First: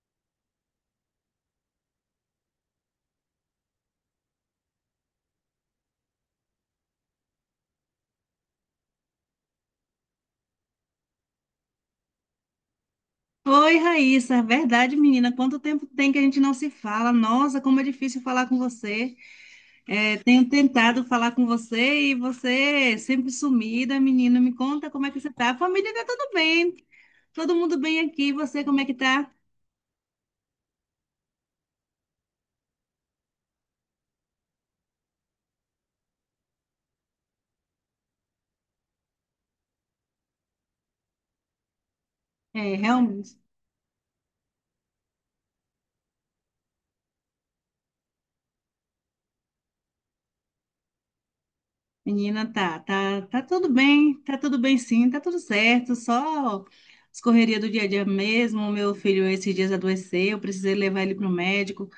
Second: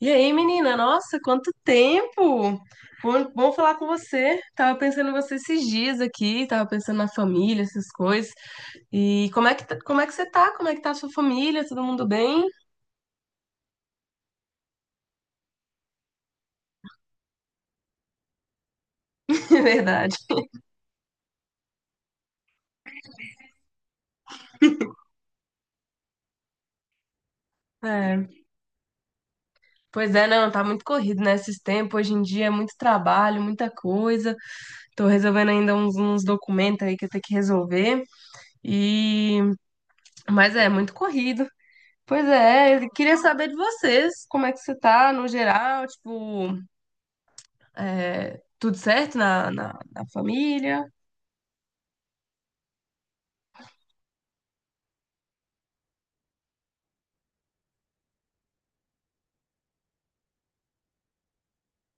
E aí, menina? Nossa, quanto tempo! Bom, bom falar com você. Tava pensando em você esses dias aqui, tava pensando na família, essas coisas. E como é que, tá- como é que você tá? Como é que tá a sua família? Todo mundo bem? Oi, Raíssa, é verdade, menina. Quanto tempo tem que a gente não se fala? Nossa, como é difícil falar com você. É verdade. É, tenho tentado falar com você e você é sempre sumida, menina. Me conta como é que você tá. A família tá tudo bem, todo mundo bem aqui. E É. você, como é que tá? Pois é, não, tá muito corrido, né, esses tempos. Hoje em dia é muito trabalho, muita coisa. Tô resolvendo ainda uns documentos aí que eu tenho que resolver. E... Mas é, muito corrido. Pois é, É, eu queria realmente, saber de vocês, como é que você tá no geral, tipo... É, tudo certo na família? menina, tá tudo bem, tá tudo bem sim, tá tudo certo. Só as correrias do dia a dia mesmo. Meu filho esses dias adoeceu, precisei levar ele para o médico.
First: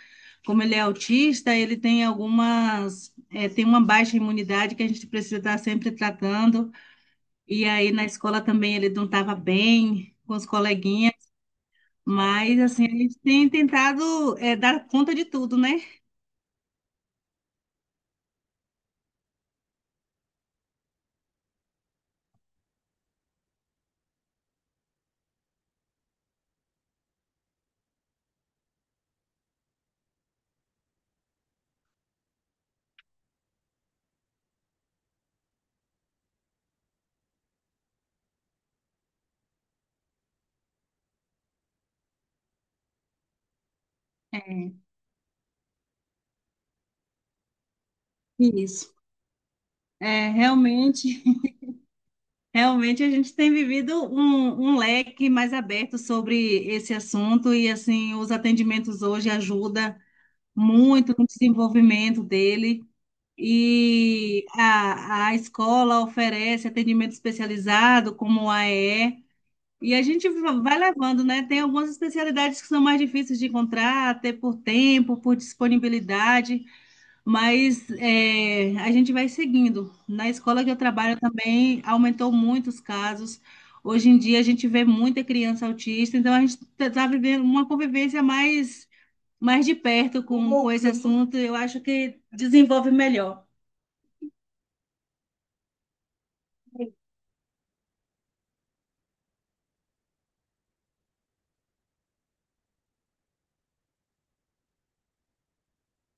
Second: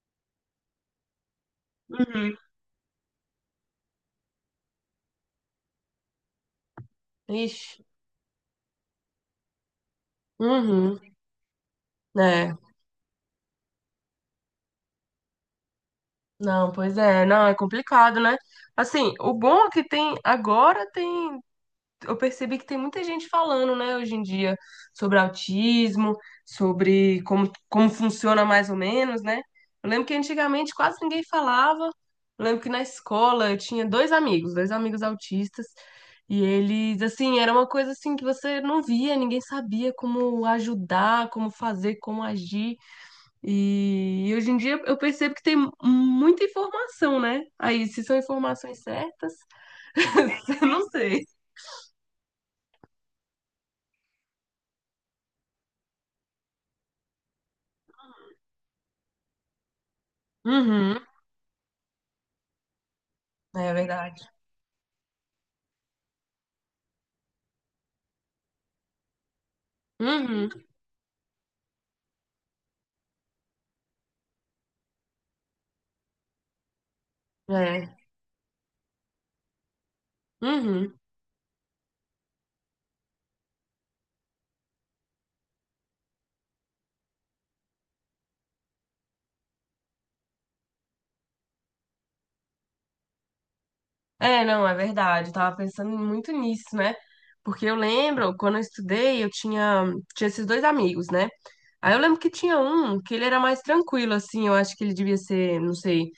Como ele é autista, ele tem Uhum. Tem uma baixa imunidade que a gente precisa estar sempre tratando. E Ixi. aí na escola também ele não estava bem com os Uhum. coleguinhas, É. mas assim, a gente tem tentado dar conta de tudo, né? Não, pois é. Não, é complicado, né? Assim, o bom é que tem agora tem eu percebi que tem muita gente falando, né, hoje em dia, sobre autismo, sobre como, como funciona mais ou menos, né? Eu lembro que antigamente quase ninguém falava. Eu lembro que na escola eu tinha dois amigos autistas, e eles, assim, era uma coisa assim que você não via, ninguém sabia como ajudar, como fazer, como agir. E É, hoje em dia eu percebo que tem muita informação, né? Aí, se são informações isso. certas, É, eu não realmente, sei. realmente a gente tem vivido um leque mais aberto sobre esse assunto e assim, os atendimentos hoje ajudam Uhum, muito no desenvolvimento dele. é verdade. E a escola oferece atendimento especializado, como o AE, e E. E a gente Uhum, vai levando, né? Tem algumas especialidades que são mais difíceis de encontrar, até por tempo, por disponibilidade, mas é. A gente vai seguindo. Na escola que eu Uhum. trabalho também aumentou muito os casos. Hoje em dia a gente vê muita criança autista, então a gente está vivendo uma convivência mais de perto com esse assunto, eu acho que desenvolve melhor. É, não, é verdade. Eu tava pensando muito nisso, né? Porque eu lembro, quando eu estudei, eu tinha, tinha esses dois amigos, né? Aí eu lembro que tinha um que ele era mais tranquilo, assim. Eu acho que ele devia ser, não sei,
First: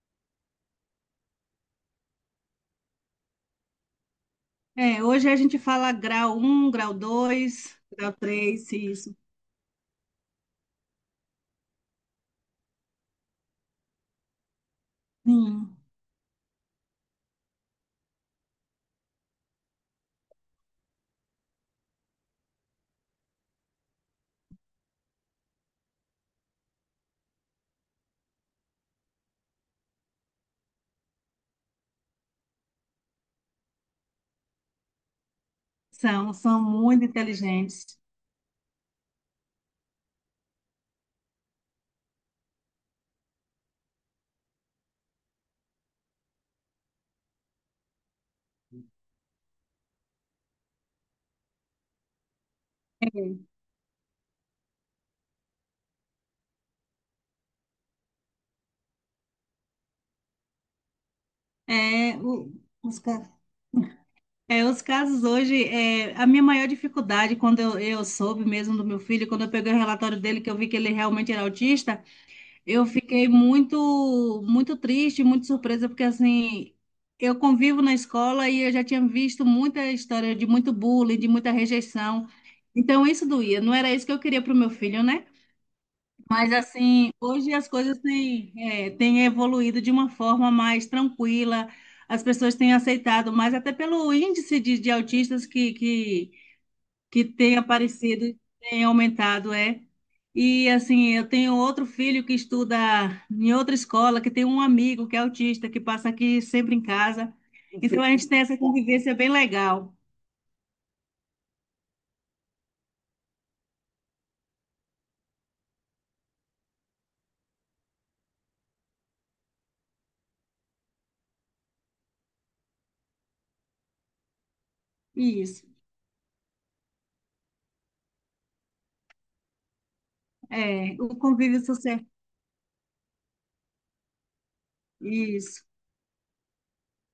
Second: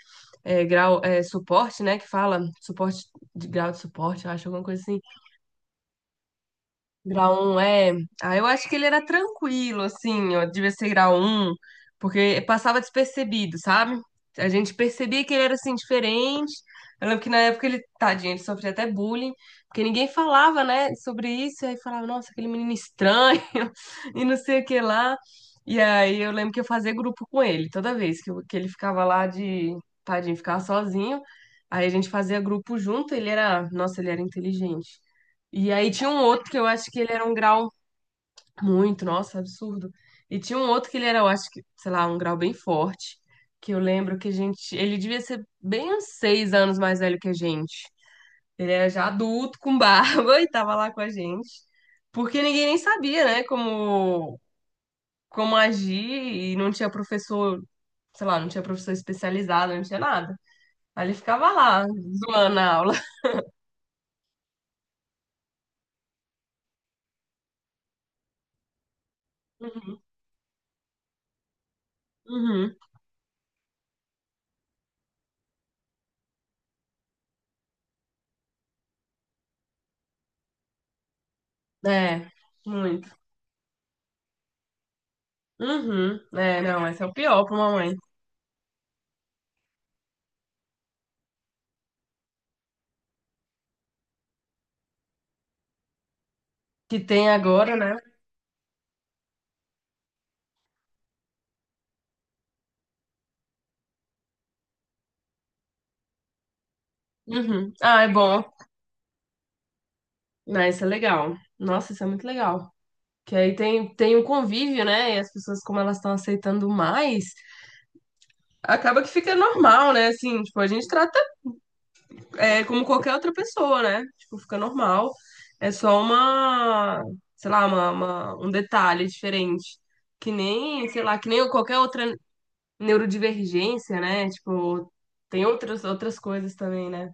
é, grau, é, suporte, né? Que fala suporte de grau de suporte, eu acho, alguma coisa assim. É, hoje a gente fala grau um, grau Grau 1 2, é. grau Ah, eu acho 3, que ele era isso. tranquilo, assim, ó, devia ser grau 1, porque passava despercebido, sabe? A gente percebia que ele era assim Sim, diferente. Eu lembro que na época ele, tadinho, ele sofria até bullying, porque ninguém falava, né, sobre isso, e aí falava, nossa, aquele menino estranho, e não sei o que lá. E aí eu lembro que eu fazia grupo com ele, toda vez que, que ele ficava lá de, tadinho, ficava sozinho. Aí a gente fazia grupo junto, ele era, nossa, ele era inteligente. E aí tinha um são, outro que são eu acho que muito ele era um grau inteligentes. muito, nossa, absurdo. E tinha um outro que ele era, eu acho que, sei lá, um grau bem forte. Que eu lembro que a gente. Ele devia ser bem uns seis anos mais velho que a gente. Ele era já adulto, com barba, e tava lá com a gente. Porque ninguém nem sabia, né, como, como agir, e não tinha professor, sei lá, não tinha professor especializado, não tinha nada. Aí ele ficava lá, É, zoando a aula. os, ca- os casos hoje, a minha maior dificuldade, quando eu soube mesmo do meu filho, quando eu peguei o Uhum. relatório dele, que eu vi que ele realmente era autista, Uhum. eu fiquei muito, muito triste, muito surpresa, porque assim. Eu convivo na escola e eu já tinha visto muita história de muito bullying, de muita rejeição. É, Então muito. isso doía, não era isso que eu queria para o meu filho, né? Uhum. Mas É, não, esse é o assim, pior hoje pra as mamãe. coisas têm evoluído de uma forma mais tranquila, as pessoas têm aceitado, mas até pelo índice de autistas que, que, Que que tem tem agora, né? aparecido, tem aumentado, é. E assim, eu tenho outro filho que estuda em outra escola, que tem um amigo que é autista, que passa aqui sempre em casa. Uhum. Ah, Então é a gente tem bom. essa convivência bem legal. Não, isso é legal. Nossa, isso é muito legal. Que aí tem, tem um convívio, né? E as pessoas, como elas estão aceitando mais, acaba que fica normal, né? Assim, tipo, a gente trata é, como qualquer outra pessoa, né? Tipo, fica normal. Isso. É só uma, sei lá, uma, um detalhe diferente. Que nem, É, sei o lá, que nem convívio qualquer social. outra neurodivergência, né? Tipo, tem Isso. outras, outras coisas também, né?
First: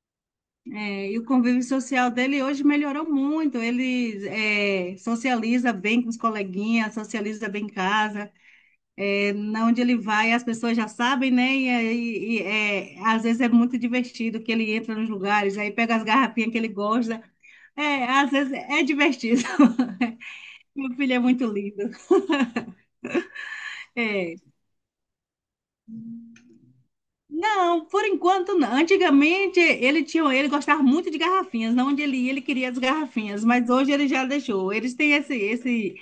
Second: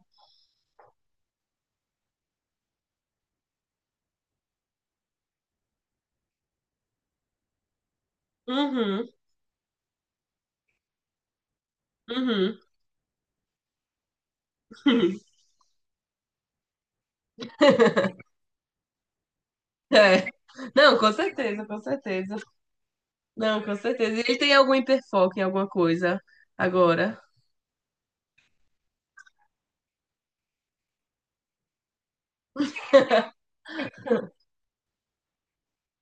É, e o convívio social dele hoje melhorou muito. Ele socializa bem com os coleguinhas, socializa bem em casa. Uhum, É, na onde ele vai, as pessoas já sabem, né? E, aí, uhum. e, é, às vezes é muito divertido que ele entra nos lugares, aí pega as garrafinhas que ele gosta. É, às vezes é divertido. É. Meu Não, com filho é muito certeza, com lindo. certeza. Não, com certeza. É. Ele tem algum hiperfoco em alguma coisa agora. Não, por enquanto não. Antigamente ele gostava muito de garrafinhas. Na onde ele ia, ele queria as garrafinhas, mas hoje ele já deixou. Eles têm esse, esse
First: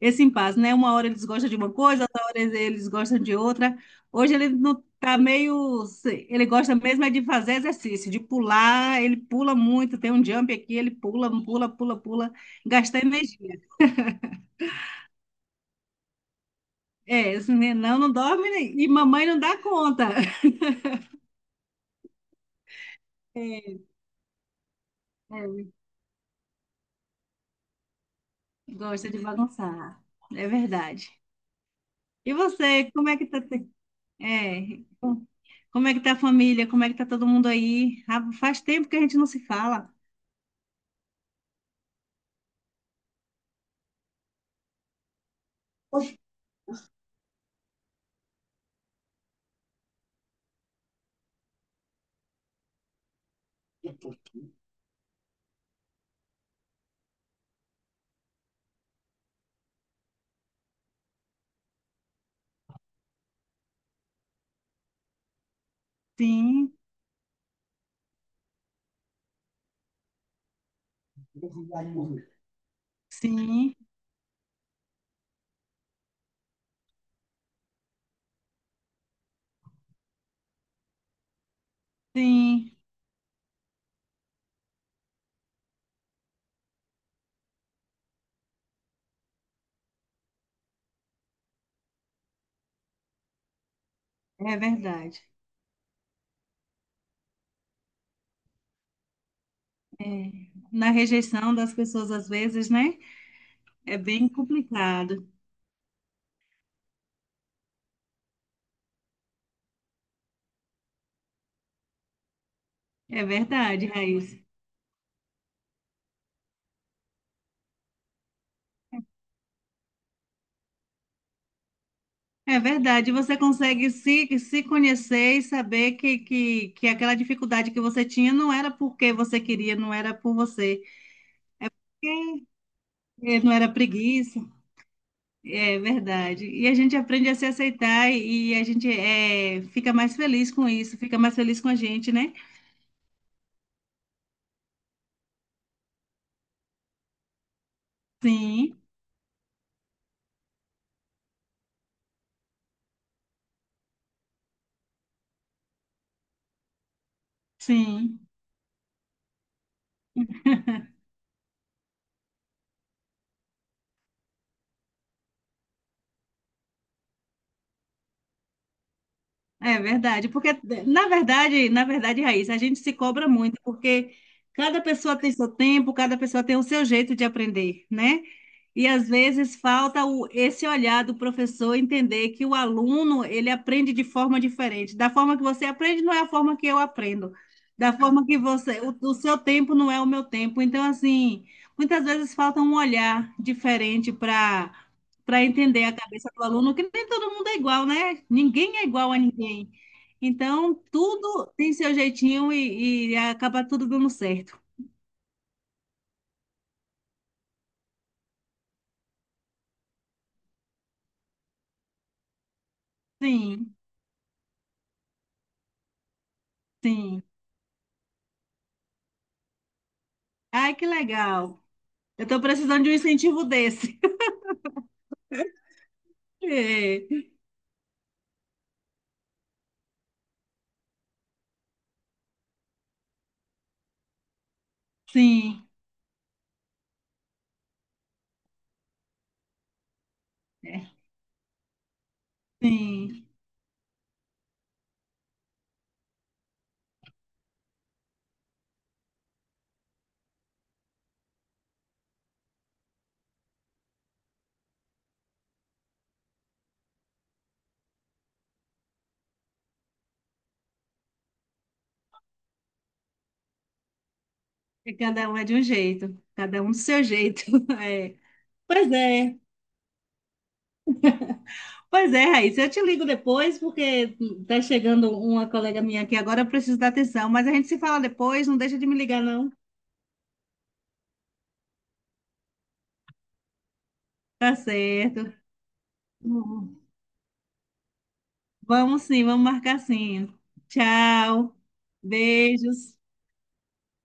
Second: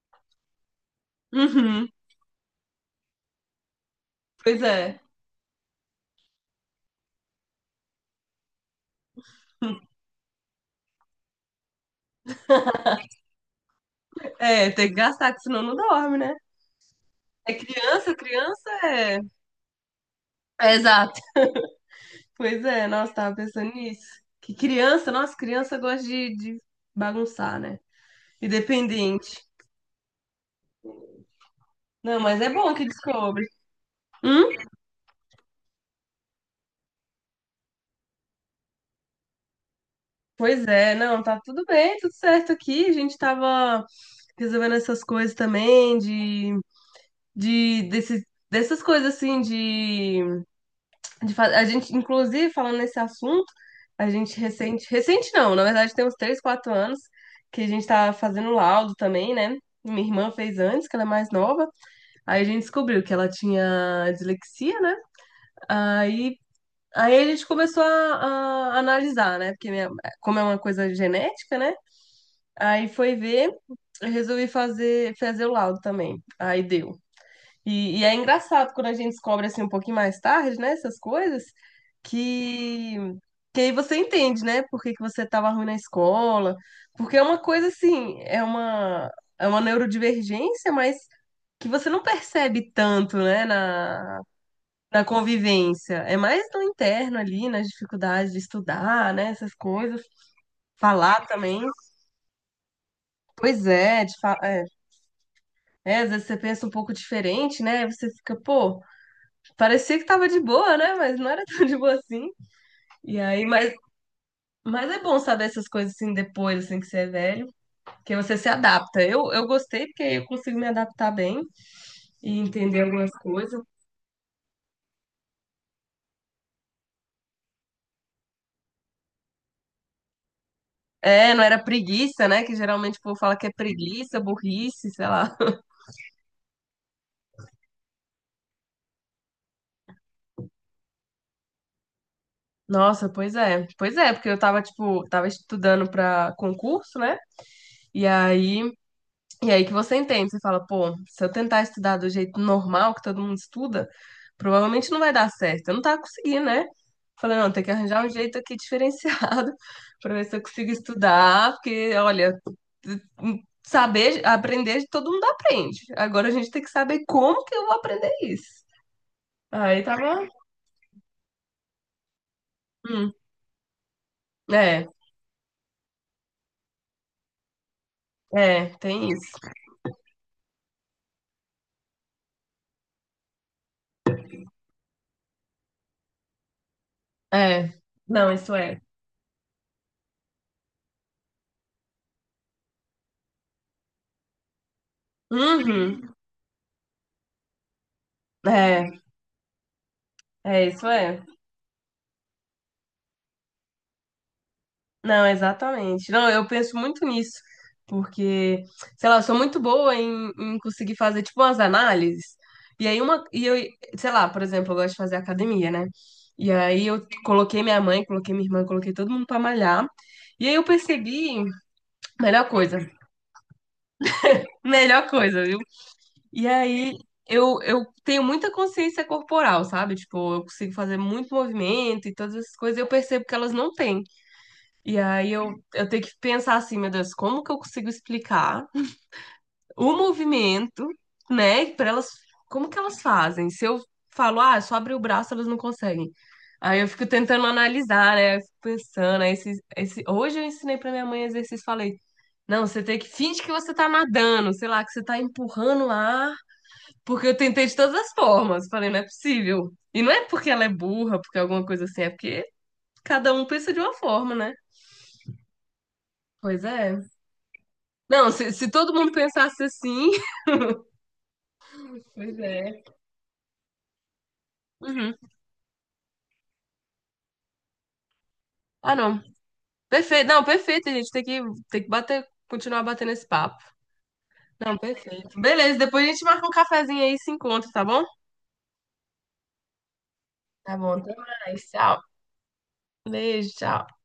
esse impasse, né? Uma hora eles gostam de uma Uhum, coisa, outra hora eles gostam de outra. Hoje ele pois não é. tá meio. Ele gosta mesmo é de fazer exercício, de pular, ele pula muito, tem um jump aqui, ele pula, pula, pula, pula, gasta energia. É, tem que gastar, que senão não dorme, né? É, esse É nenão não criança, dorme criança e é. mamãe não dá conta. É exato. Pois é, nossa, tava pensando É, nisso. Que criança, nossa, é, criança gosta de bagunçar, né? gosta de Independente. bagunçar, é verdade. Não, E mas é bom que você, como é que tá? descobre. Hum? É, Como é que tá a família? Como é que tá todo mundo aí? Ah, faz tempo que a gente não se fala. Pois é, não, tá tudo bem, tudo certo aqui. A gente tava resolvendo essas coisas também de desses, dessas coisas assim de, a gente inclusive falando nesse assunto, a gente recente, recente não, na verdade tem uns 3, 4 anos que a gente tá fazendo laudo também, né? Minha irmã fez antes, que ela é mais nova. Aí a gente descobriu que ela tinha dislexia, né? Aí Sim, Aí a gente começou a analisar, né? Porque como é uma coisa genética, né? Aí foi ver, sim. eu resolvi fazer o laudo também. Aí deu. E é engraçado quando a gente descobre assim um pouquinho mais tarde, né, essas coisas, Sim, que, que aí você entende, né, por que que você estava ruim na escola, porque é uma coisa assim, é uma neurodivergência, mas que você não percebe tanto, né, é na verdade. convivência. É mais no interno ali, nas dificuldades de estudar, né, essas coisas. É, na Falar rejeição também. das pessoas, às vezes, né? Pois É é, bem é, complicado. é, às vezes você pensa um pouco diferente, né? Aí você fica, pô, parecia que tava de boa, né? Mas não era tão de boa assim. E É aí, mas, verdade, Raíssa. mas é bom saber essas coisas assim depois, assim, que você é velho, que você se adapta. Eu gostei porque eu consigo me adaptar bem e É entender algumas verdade. Você coisas. consegue se conhecer e saber que aquela dificuldade que você tinha não era porque você queria, não era por você. É, não era preguiça, né? Que geralmente o povo fala É, que é não era preguiça, preguiça. burrice, sei lá. É verdade. E a gente aprende a se aceitar e a gente fica mais feliz com isso, fica mais feliz com a gente, né? Nossa, pois é. Pois é, porque eu tava, tipo, tava estudando pra concurso, né? E aí Sim, E aí que você entende, você fala, pô, se eu tentar estudar do jeito normal que todo mundo estuda, provavelmente não vai dar certo. Eu não tava conseguindo, né? Falei, não, tem que arranjar um sim. jeito aqui diferenciado pra ver se eu consigo estudar, porque, olha, saber, aprender, todo mundo aprende. Agora a gente tem que saber como que eu vou aprender isso. É Aí tava, verdade, porque na verdade, Raíssa, a gente se hum, cobra muito, porque cada é, pessoa tem seu tempo, cada pessoa tem o seu jeito de aprender, né? é, E às tem isso. vezes falta esse olhar do professor entender que o aluno ele aprende de forma diferente. Da forma que você aprende não é a forma que eu aprendo. É, Da forma não, que isso você, é. O seu tempo não é o meu tempo. Então, assim, muitas vezes falta um olhar diferente para entender a Uhum, cabeça do aluno, que nem todo mundo é igual, né? Ninguém é é, igual a ninguém. é, Então, isso é. tudo tem seu jeitinho e acaba tudo dando certo. Não, exatamente. Não, eu penso muito nisso, porque, sei lá, eu sou muito boa em, em conseguir fazer, tipo, umas análises. E aí, uma, e eu, Sim, sei lá, por exemplo, eu gosto de fazer academia, né? E aí, eu sim. coloquei minha mãe, coloquei minha irmã, coloquei todo mundo pra malhar. E aí, eu Ai, que percebi, legal. Eu tô melhor coisa, precisando de um incentivo desse. melhor coisa, viu? E aí, É, eu tenho muita consciência corporal, sabe? Tipo, eu consigo fazer muito movimento e todas essas coisas, eu percebo que elas não têm. E aí eu, sim, eu tenho que pensar assim, meu Deus, como que eu consigo explicar o movimento, é, né? Para elas, como que elas sim. fazem? Se eu falo, ah, é só abrir o braço, elas não conseguem. Aí eu fico tentando analisar, né? Eu fico pensando, aí hoje eu ensinei para minha mãe exercício, falei, não, você tem que finge que você tá nadando, sei lá, que você tá empurrando o ar, porque eu tentei de todas as formas. Falei, não é possível. E não é porque ela é burra, porque alguma coisa assim, é porque cada um pensa de uma forma, né? É, cada um é de um jeito, cada Pois um do é, seu jeito. É. não, se Pois todo mundo é, pensasse assim. pois é, Pois Raíssa. Eu te é. ligo depois, porque tá chegando Uhum. uma colega minha aqui agora, eu preciso da atenção. Mas a gente se fala depois, não deixa de Ah, me não. ligar, não. Perfeito. Não, perfeito, a gente. Tem que bater, continuar batendo esse papo. Tá Não, certo. perfeito. Beleza, depois a gente marca um cafezinho aí e se encontra, tá bom? Vamos sim, vamos marcar sim. Tá bom, até Tchau, mais. Tchau. beijos. Beijo, tchau.